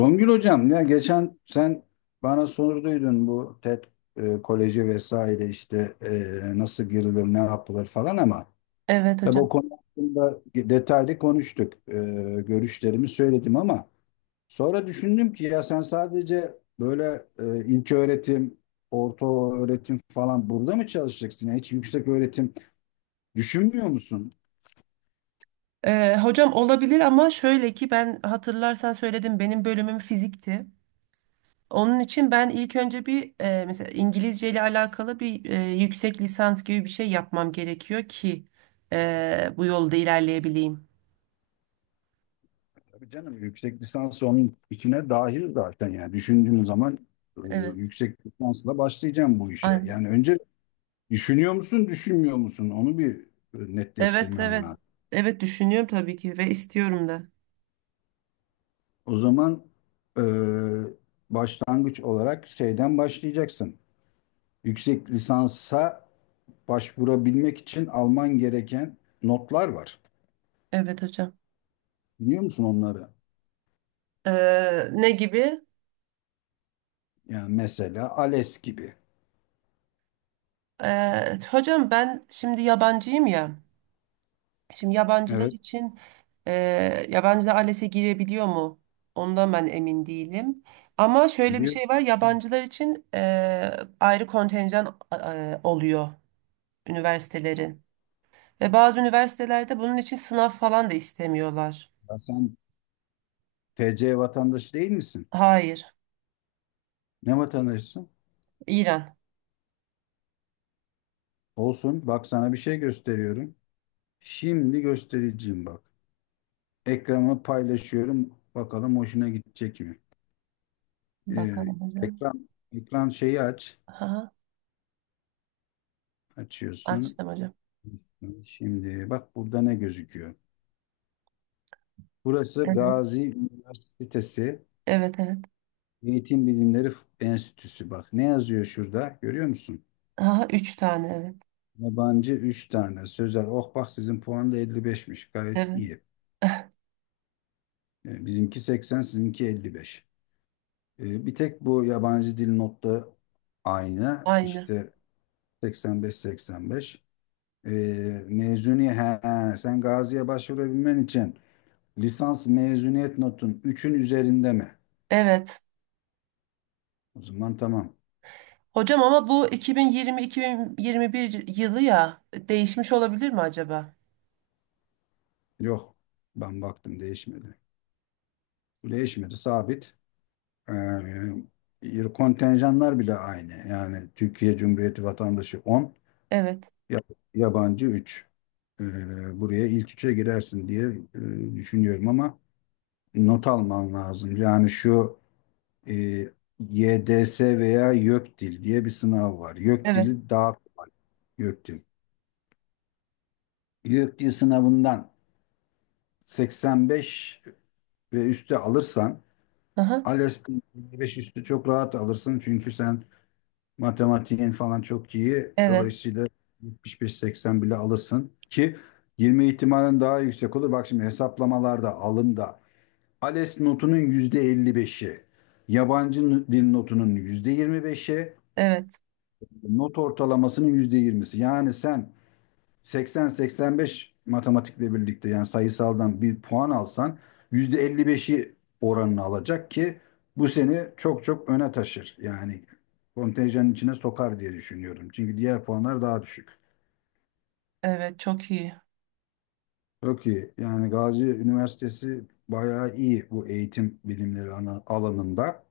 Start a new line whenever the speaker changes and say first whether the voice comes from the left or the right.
left: Songül hocam ya geçen sen bana sorduydun bu TED koleji vesaire işte nasıl girilir ne yapılır falan ama
right: Evet
left: tabii
right: hocam.
left: o konu hakkında detaylı konuştuk. Görüşlerimi söyledim ama sonra düşündüm ki ya sen sadece böyle ilköğretim, orta öğretim falan burada mı çalışacaksın? Ya hiç yüksek öğretim düşünmüyor musun?
right: Hocam olabilir ama şöyle ki ben hatırlarsan söyledim benim bölümüm fizikti. Onun için ben ilk önce bir mesela İngilizce ile alakalı bir yüksek lisans gibi bir şey yapmam gerekiyor ki bu yolda ilerleyebileyim.
left: Tabii canım yüksek lisans onun içine dahil zaten yani düşündüğüm zaman e,
right: Evet.
left: yüksek lisansla başlayacağım bu işe.
right: Aynen.
left: Yani önce düşünüyor musun, düşünmüyor musun? Onu bir
right: Evet,
left: netleştirmen
right: evet.
left: lazım.
right: Evet düşünüyorum tabii ki ve istiyorum da.
left: O zaman e, başlangıç olarak şeyden başlayacaksın. Yüksek lisansa başvurabilmek için alman gereken notlar var.
right: Evet hocam.
left: Biliyor musun onları?
right: Ne gibi?
left: Yani mesela ALES gibi.
right: Hocam ben şimdi yabancıyım ya. Şimdi yabancılar
left: Evet,
right: için, e, yabancılar ALES'e girebiliyor mu? Ondan ben emin değilim. Ama şöyle bir
left: biliyorum.
right: şey var. Yabancılar için ayrı kontenjan oluyor üniversitelerin. Ve bazı üniversitelerde bunun için sınav falan da istemiyorlar.
left: Ya sen TC vatandaşı değil misin?
right: Hayır.
left: Ne vatandaşısın?
right: İran.
left: Olsun. Bak sana bir şey gösteriyorum. Şimdi göstereceğim bak. Ekranı paylaşıyorum. Bakalım hoşuna gidecek mi? Ee,
right: Bakalım hocam.
left: ekran ekran şeyi aç.
right: Ha,
left: Açıyorsun.
right: açtım hocam.
left: Şimdi bak burada ne gözüküyor? Burası
right: Evet.
left: Gazi Üniversitesi
right: Evet, evet.
left: Eğitim Bilimleri Enstitüsü. Bak ne yazıyor şurada? Görüyor musun?
right: Aha, üç tane evet.
left: Yabancı 3 tane. Sözel. Oh, bak sizin puan da 55'miş. Gayet
right: Evet.
left: iyi. Bizimki 80, sizinki 55. Bir tek bu yabancı dil notta aynı.
right: Aynı.
left: İşte 85-85. E, mezuni he, he, sen Gazi'ye başvurabilmen için lisans mezuniyet notun üçün üzerinde mi?
right: Evet.
left: O zaman tamam.
right: Hocam ama bu 2020-2021 yılı ya değişmiş olabilir mi acaba?
left: Yok. Ben baktım değişmedi. Değişmedi sabit. Kontenjanlar bile aynı. Yani Türkiye Cumhuriyeti vatandaşı 10,
right: Evet,
left: ya- yabancı 3. E, buraya ilk üçe girersin diye düşünüyorum ama not alman lazım. Yani şu e, YDS veya YÖKDİL diye bir sınav var.
right: evet,
left: YÖKDİL'i daha kolay. YÖKDİL. YÖKDİL sınavından 85 ve üstü alırsan
right: aha,
left: ALES'ten 55 üstü çok rahat alırsın. Çünkü sen matematiğin falan çok iyi.
right: evet,
left: Dolayısıyla 75-80 bile alırsın ki 20 ihtimalin daha yüksek olur. Bak şimdi hesaplamalarda, alımda ALES notunun yüzde elli beşi, yabancı dil notunun yüzde yirmi beşi,
right: evet,
left: not ortalamasının yüzde yirmisi. Yani sen 80-85 matematikle birlikte yani sayısaldan bir puan alsan yüzde elli beşi oranını alacak ki bu seni çok çok öne taşır. Yani kontenjanın içine sokar diye düşünüyorum. Çünkü diğer puanlar daha düşük.
right: evet, çok iyi.
left: Çok iyi. Yani Gazi Üniversitesi bayağı iyi bu eğitim bilimleri alanında.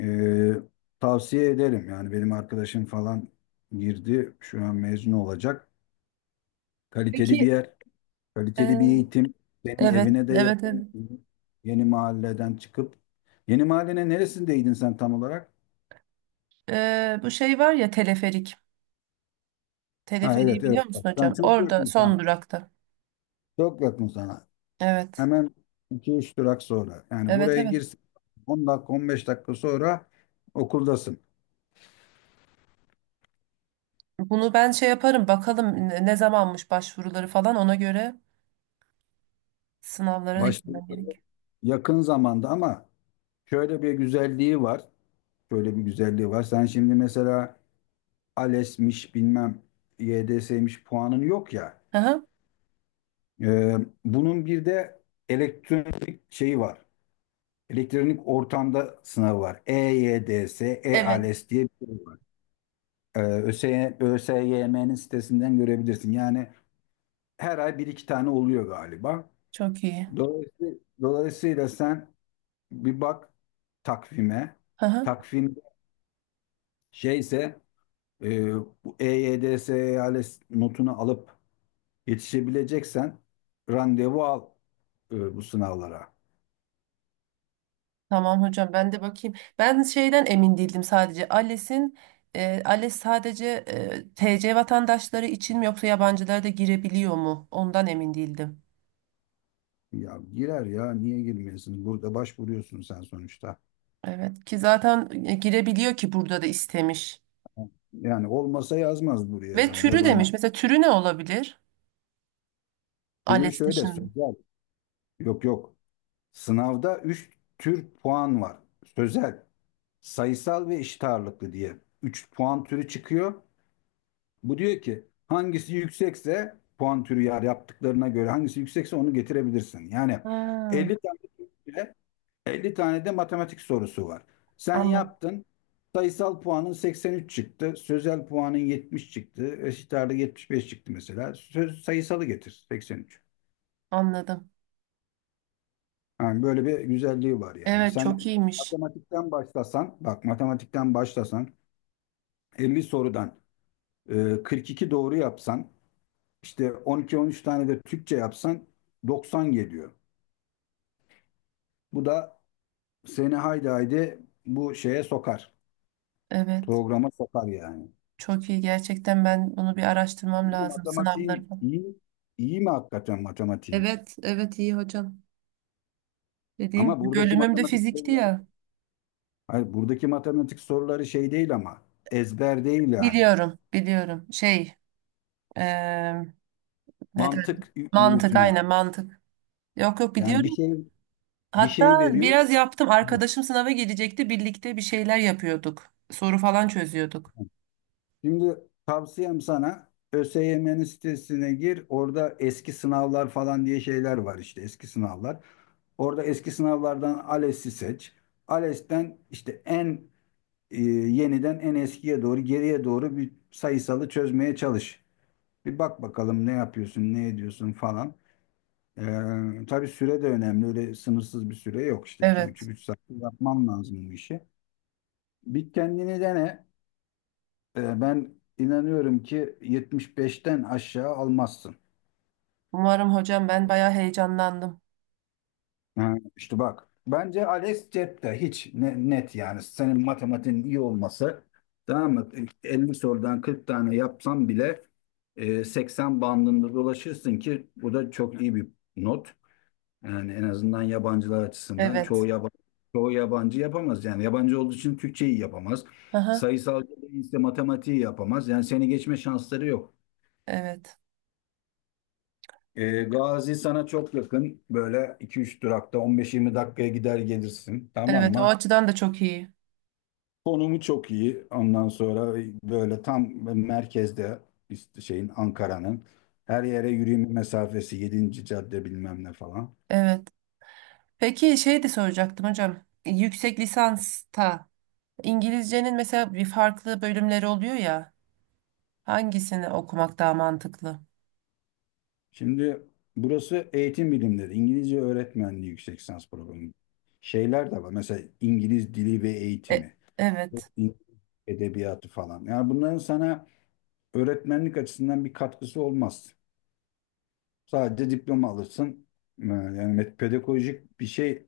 left: Ee, tavsiye ederim. Yani benim arkadaşım falan girdi. Şu an mezun olacak. Kaliteli bir
right: Peki,
left: yer, kaliteli bir
right: e,
left: eğitim. Senin
right: evet,
left: evine de
right: evet,
left: yakın.
right: evet.
left: Yeni mahalleden çıkıp. Yeni mahallenin neresindeydin sen tam olarak?
right: Bu şey var ya, teleferik.
left: Ha,
right: Teleferiği
left: evet,
right: biliyor
left: evet. Bak,
right: musun
left: sen
right: hocam?
left: çok
right: Orada
left: yakın sana.
right: son durakta.
left: Çok yakın sana.
right: Evet,
left: Hemen iki üç durak sonra. Yani
right: evet,
left: buraya
right: evet.
left: girsin. 10 dakika 15 dakika sonra okuldasın.
right: Bunu ben şey yaparım bakalım ne zamanmış başvuruları, falan ona göre sınavlara da girmem
left: Başladığı
right: gerek.
left: yakın zamanda ama şöyle bir güzelliği var. Böyle bir güzelliği var. Sen şimdi mesela ALES'miş bilmem YDS'miş puanın yok ya.
right: Aha,
left: Ee, bunun bir de elektronik şeyi var. Elektronik ortamda sınavı var. E-YDS,
right: evet,
left: E-ALES diye bir şey var. ÖSYM'nin sitesinden görebilirsin. Yani her ay bir iki tane oluyor galiba.
right: çok iyi.
left: Dolayısıyla, dolayısıyla, sen bir bak takvime.
right: Aha.
left: Takvimde şeyse e, bu EYDS ALES notunu alıp yetişebileceksen randevu al bu sınavlara.
right: Tamam hocam, ben de bakayım. Ben şeyden emin değildim sadece. ALES'in, ALES sadece, TC vatandaşları için mi yoksa yabancılar da girebiliyor mu? Ondan emin değildim.
left: Ya girer ya niye girmiyorsun? Burada başvuruyorsun sen sonuçta.
right: Evet ki zaten girebiliyor ki burada da istemiş.
left: Yani olmasa yazmaz buraya
right: Ve
left: yani
right: türü
left: yabancı.
right: demiş. Mesela türü ne olabilir?
left: Türü
right: ALES
left: şöyle
right: dışında.
left: sözel. Yok, yok. Sınavda 3 tür puan var. Sözel, sayısal ve eşit ağırlıklı diye. Üç puan türü çıkıyor. Bu diyor ki hangisi yüksekse puan türü yani yaptıklarına göre hangisi yüksekse onu getirebilirsin. Yani
right: Ha,
left: 50 tane, 50 tane de matematik sorusu var. Sen
right: anladım.
left: yaptın. Sayısal puanın 83 çıktı. Sözel puanın 70 çıktı. Eşit ağırlığı 75 çıktı mesela. Sayısalı getir, 83.
right: Anladım.
left: Yani böyle bir güzelliği var yani.
right: Evet, çok
left: Sen
right: iyiymiş.
left: matematikten başlasan, bak matematikten başlasan, 50 sorudan 42 doğru yapsan, işte 12-13 tane de Türkçe yapsan 90 geliyor. Bu da seni haydi haydi bu şeye sokar.
right: Evet.
left: Programa sokar yani.
right: Çok iyi. Gerçekten ben bunu bir araştırmam
left: Burada
right: lazım. Sınavları
left: matematiğin
right: falan.
left: iyi, iyi mi hakikaten matematiğin?
right: Evet, evet iyi hocam. Dediğim
left: Ama
right: gibi
left: buradaki
right: bölümüm de
left: matematik
right: fizikti
left: soruları,
right: ya.
left: hayır, buradaki matematik soruları şey değil ama ezber değil yani.
right: Biliyorum, biliyorum. Şey, eee ne derler?
left: Mantık
right: Mantık,
left: yürütme.
right: aynen mantık. Yok, yok,
left: Yani bir
right: biliyorum.
left: şey, bir
right: Hatta
left: şey veriyor.
right: biraz yaptım. Arkadaşım sınava gelecekti. Birlikte bir şeyler yapıyorduk. Soru falan çözüyorduk.
left: Şimdi tavsiyem sana ÖSYM'nin sitesine gir. Orada eski sınavlar falan diye şeyler var, işte eski sınavlar. Orada eski sınavlardan ALES'i seç. ALES'ten işte en yeniden en eskiye doğru, geriye doğru bir sayısalı çözmeye çalış. Bir bak bakalım ne yapıyorsun, ne ediyorsun falan. Tabii süre de önemli. Öyle sınırsız bir süre yok işte. İki
right: Evet.
left: buçuk, 3 saat yapman lazım bu işi. Bir kendini dene. Ben inanıyorum ki 75'ten aşağı almazsın.
right: Umarım hocam, ben bayağı heyecanlandım.
left: Ha, işte bak. Bence Alex Cep'te hiç net yani. Senin matematiğin iyi olması, tamam mı? 50 sorudan 40 tane yapsam bile 80 bandında dolaşırsın ki bu da çok iyi bir not. Yani en azından yabancılar açısından çoğu
right: Evet.
left: yabancı, çoğu yabancı yapamaz. Yani yabancı olduğu için Türkçeyi yapamaz.
right: Aha,
left: Sayısal değilse matematiği yapamaz. Yani seni geçme şansları yok.
right: evet.
left: Gazi sana çok yakın. Böyle 2-3 durakta 15-20 dakikaya gider gelirsin. Tamam
right: Evet, o
left: mı?
right: açıdan da çok iyi.
left: Konumu çok iyi. Ondan sonra böyle tam merkezde, işte şeyin Ankara'nın her yere yürüyme mesafesi, yedinci cadde bilmem ne falan.
right: Evet. Peki şey de soracaktım hocam. Yüksek lisansta İngilizcenin mesela bir farklı bölümleri oluyor ya. Hangisini okumak daha mantıklı?
left: Şimdi burası eğitim bilimleri, İngilizce öğretmenliği yüksek lisans programı. Şeyler de var. Mesela İngiliz dili ve
right: E,
left: eğitimi,
right: Evet.
left: İngiliz edebiyatı falan. Yani bunların sana öğretmenlik açısından bir katkısı olmaz. Sadece diploma alırsın. Yani pedagojik bir şey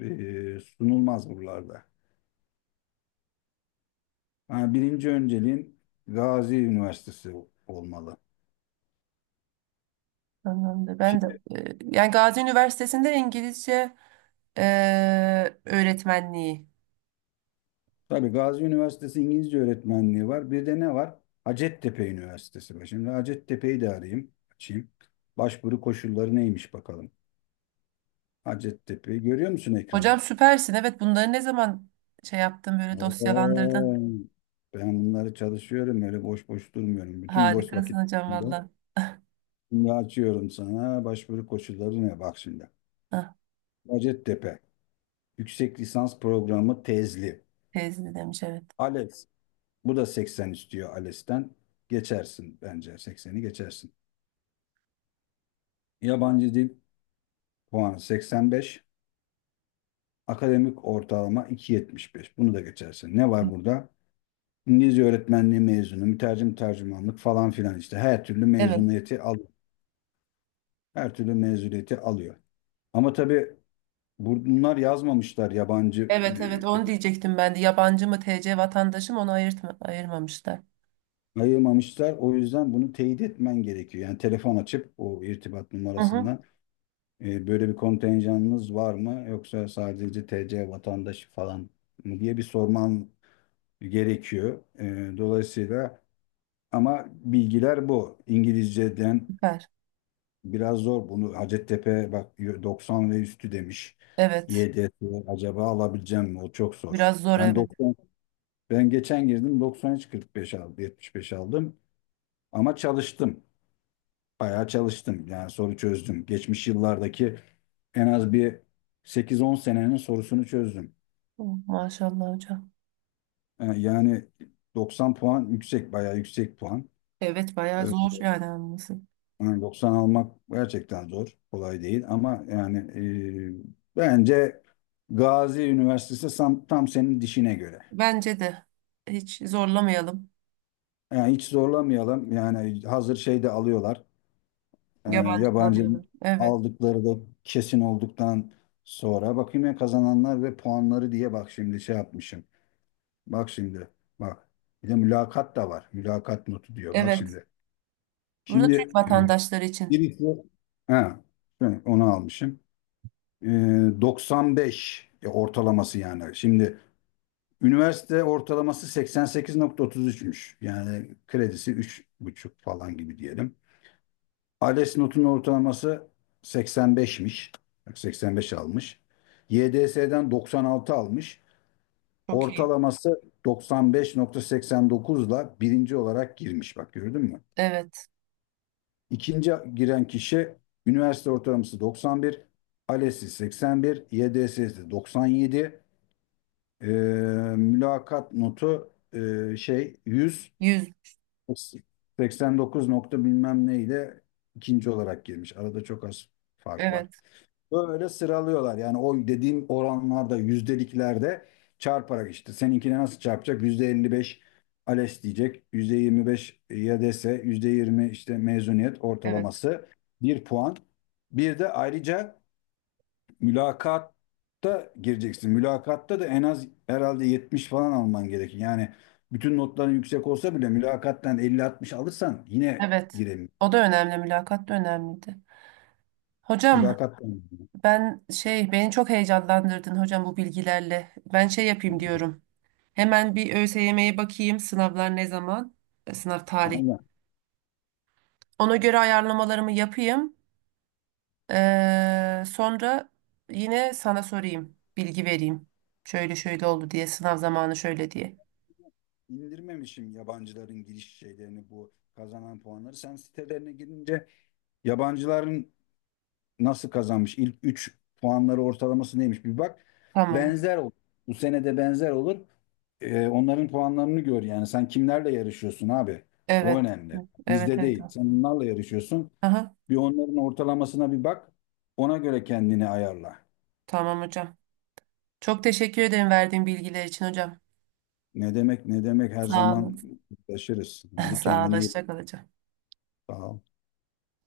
left: sunulmaz buralarda. Ha, birinci önceliğin Gazi Üniversitesi olmalı.
right: Anlamda. Ben de
left: Şimdi
right: yani Gazi Üniversitesi'nde İngilizce öğretmenliği.
left: tabii Gazi Üniversitesi İngilizce öğretmenliği var. Bir de ne var? Hacettepe Üniversitesi var. Şimdi Hacettepe'yi de arayayım, açayım. Başvuru koşulları neymiş bakalım. Hacettepe'yi görüyor musun,
right: Hocam
left: ekranı?
right: süpersin. Evet bunları ne zaman şey yaptın, böyle
left: Oo,
right: dosyalandırdın.
left: ben bunları çalışıyorum, öyle boş boş durmuyorum. Bütün boş
right: Harikasın hocam
left: vakitlerimde
right: valla.
left: şimdi açıyorum sana, başvuru koşulları ne, bak şimdi.
right: Ah,
left: Hacettepe Yüksek Lisans Programı Tezli.
right: teyze demiş evet.
left: Alex. Bu da 80 istiyor ALES'ten. Geçersin bence, 80'i geçersin. Yabancı dil puanı 85. Akademik ortalama 2,75. Bunu da geçersin. Ne var burada? İngilizce öğretmenliği mezunu, mütercim tercümanlık falan filan, işte her türlü
right: Evet.
left: mezuniyeti al, her türlü mezuniyeti alıyor. Ama tabii bunlar yazmamışlar yabancı,
right: Evet, evet onu diyecektim ben de. Yabancı mı, TC vatandaşı mı, onu ayırtma, ayırmamışlar.
left: ayırmamışlar. O yüzden bunu teyit etmen gerekiyor. Yani telefon açıp o irtibat
right: Hı hı.
left: numarasından, böyle bir kontenjanınız var mı? Yoksa sadece TC vatandaşı falan mı, diye bir sormam gerekiyor. Dolayısıyla ama bilgiler bu. İngilizceden
right: Süper.
left: biraz zor. Bunu Hacettepe bak 90 ve üstü demiş.
right: Evet.
left: YDS acaba alabileceğim mi? O çok zor.
right: Biraz zor,
left: Ben
right: evet.
left: 90, ben geçen girdim, 93, 45 aldım, 75 aldım ama çalıştım. Bayağı çalıştım. Yani soru çözdüm. Geçmiş yıllardaki en az bir 8-10 senenin sorusunu çözdüm.
right: Oh, Maşallah hocam.
left: Yani 90 puan yüksek, bayağı yüksek puan.
right: Evet
left: E,
right: bayağı zor yani anlaması.
left: yani 90 almak gerçekten zor, kolay değil, ama yani bence Gazi Üniversitesi tam, tam senin dişine göre.
right: Bence de hiç zorlamayalım.
left: Yani hiç zorlamayalım. Yani hazır şey de alıyorlar. Ee,
right: Yabancı
left: yabancı
right: alıyorlar. Evet.
left: aldıkları da kesin olduktan sonra bakayım. Ya kazananlar ve puanları diye bak şimdi, şey yapmışım. Bak şimdi bak. Bir de mülakat da var. Mülakat notu diyor. Bak
right: Evet.
left: şimdi.
right: Burada Türk
left: Şimdi
right: vatandaşları için
left: birisi, ha, evet, onu almışım. Ee, 95 ortalaması yani. Şimdi üniversite ortalaması 88,33'müş. Yani kredisi üç buçuk falan gibi diyelim. ALES notunun ortalaması 85'miş. Bak, 85 almış. YDS'den 96 almış.
right: çok iyi.
left: Ortalaması 95,89 ile birinci olarak girmiş. Bak, gördün mü?
right: Evet.
left: İkinci giren kişi üniversite ortalaması 91, ALES'i 81, YDS'si 97, Ee, mülakat notu şey 100,
right: Yüz.
left: 89 nokta bilmem ne ile ikinci olarak girmiş. Arada çok az fark var.
right: Evet.
left: Böyle sıralıyorlar. Yani o dediğim oranlarda, yüzdeliklerde çarparak işte. Seninkine nasıl çarpacak? %55 ALES diyecek. %25 YDS, %20 işte mezuniyet
right: Evet.
left: ortalaması. Bir puan. Bir de ayrıca mülakatta gireceksin. Mülakatta da en az herhalde 70 falan alman gerekir. Yani bütün notların yüksek olsa bile mülakattan 50-60 alırsan yine
right: Evet.
left: giremiyorsun.
right: O da önemli. Mülakat da önemliydi. Hocam,
left: Mülakattan.
right: ben şey beni çok heyecanlandırdın hocam bu bilgilerle. Ben şey yapayım diyorum. Hemen bir ÖSYM'ye bakayım. Sınavlar ne zaman? Sınav tarihi.
left: Aynen.
right: Ona göre ayarlamalarımı yapayım. Sonra yine sana sorayım, bilgi vereyim. Şöyle şöyle oldu diye, sınav zamanı şöyle diye.
left: indirmemişim yabancıların giriş şeylerini, bu kazanan puanları. Sen sitelerine girince yabancıların nasıl kazanmış, ilk 3 puanları ortalaması neymiş, bir bak.
right: Tamam.
left: Benzer olur. Bu sene de benzer olur. Onların puanlarını gör yani. Sen kimlerle yarışıyorsun abi? O
right: Evet.
left: önemli.
right: Evet,
left: Bizde
right: evet.
left: değil. Sen onlarla yarışıyorsun.
right: Aha,
left: Bir onların ortalamasına bir bak. Ona göre kendini ayarla.
right: tamam hocam. Çok teşekkür ederim verdiğin bilgiler için hocam.
left: Ne demek, ne demek, her
right: Sağ olun.
left: zaman taşırız. Hadi
right: Sağ olun.
left: kendine iyi bak.
right: Hoşça kal hocam.
left: Sağ ol.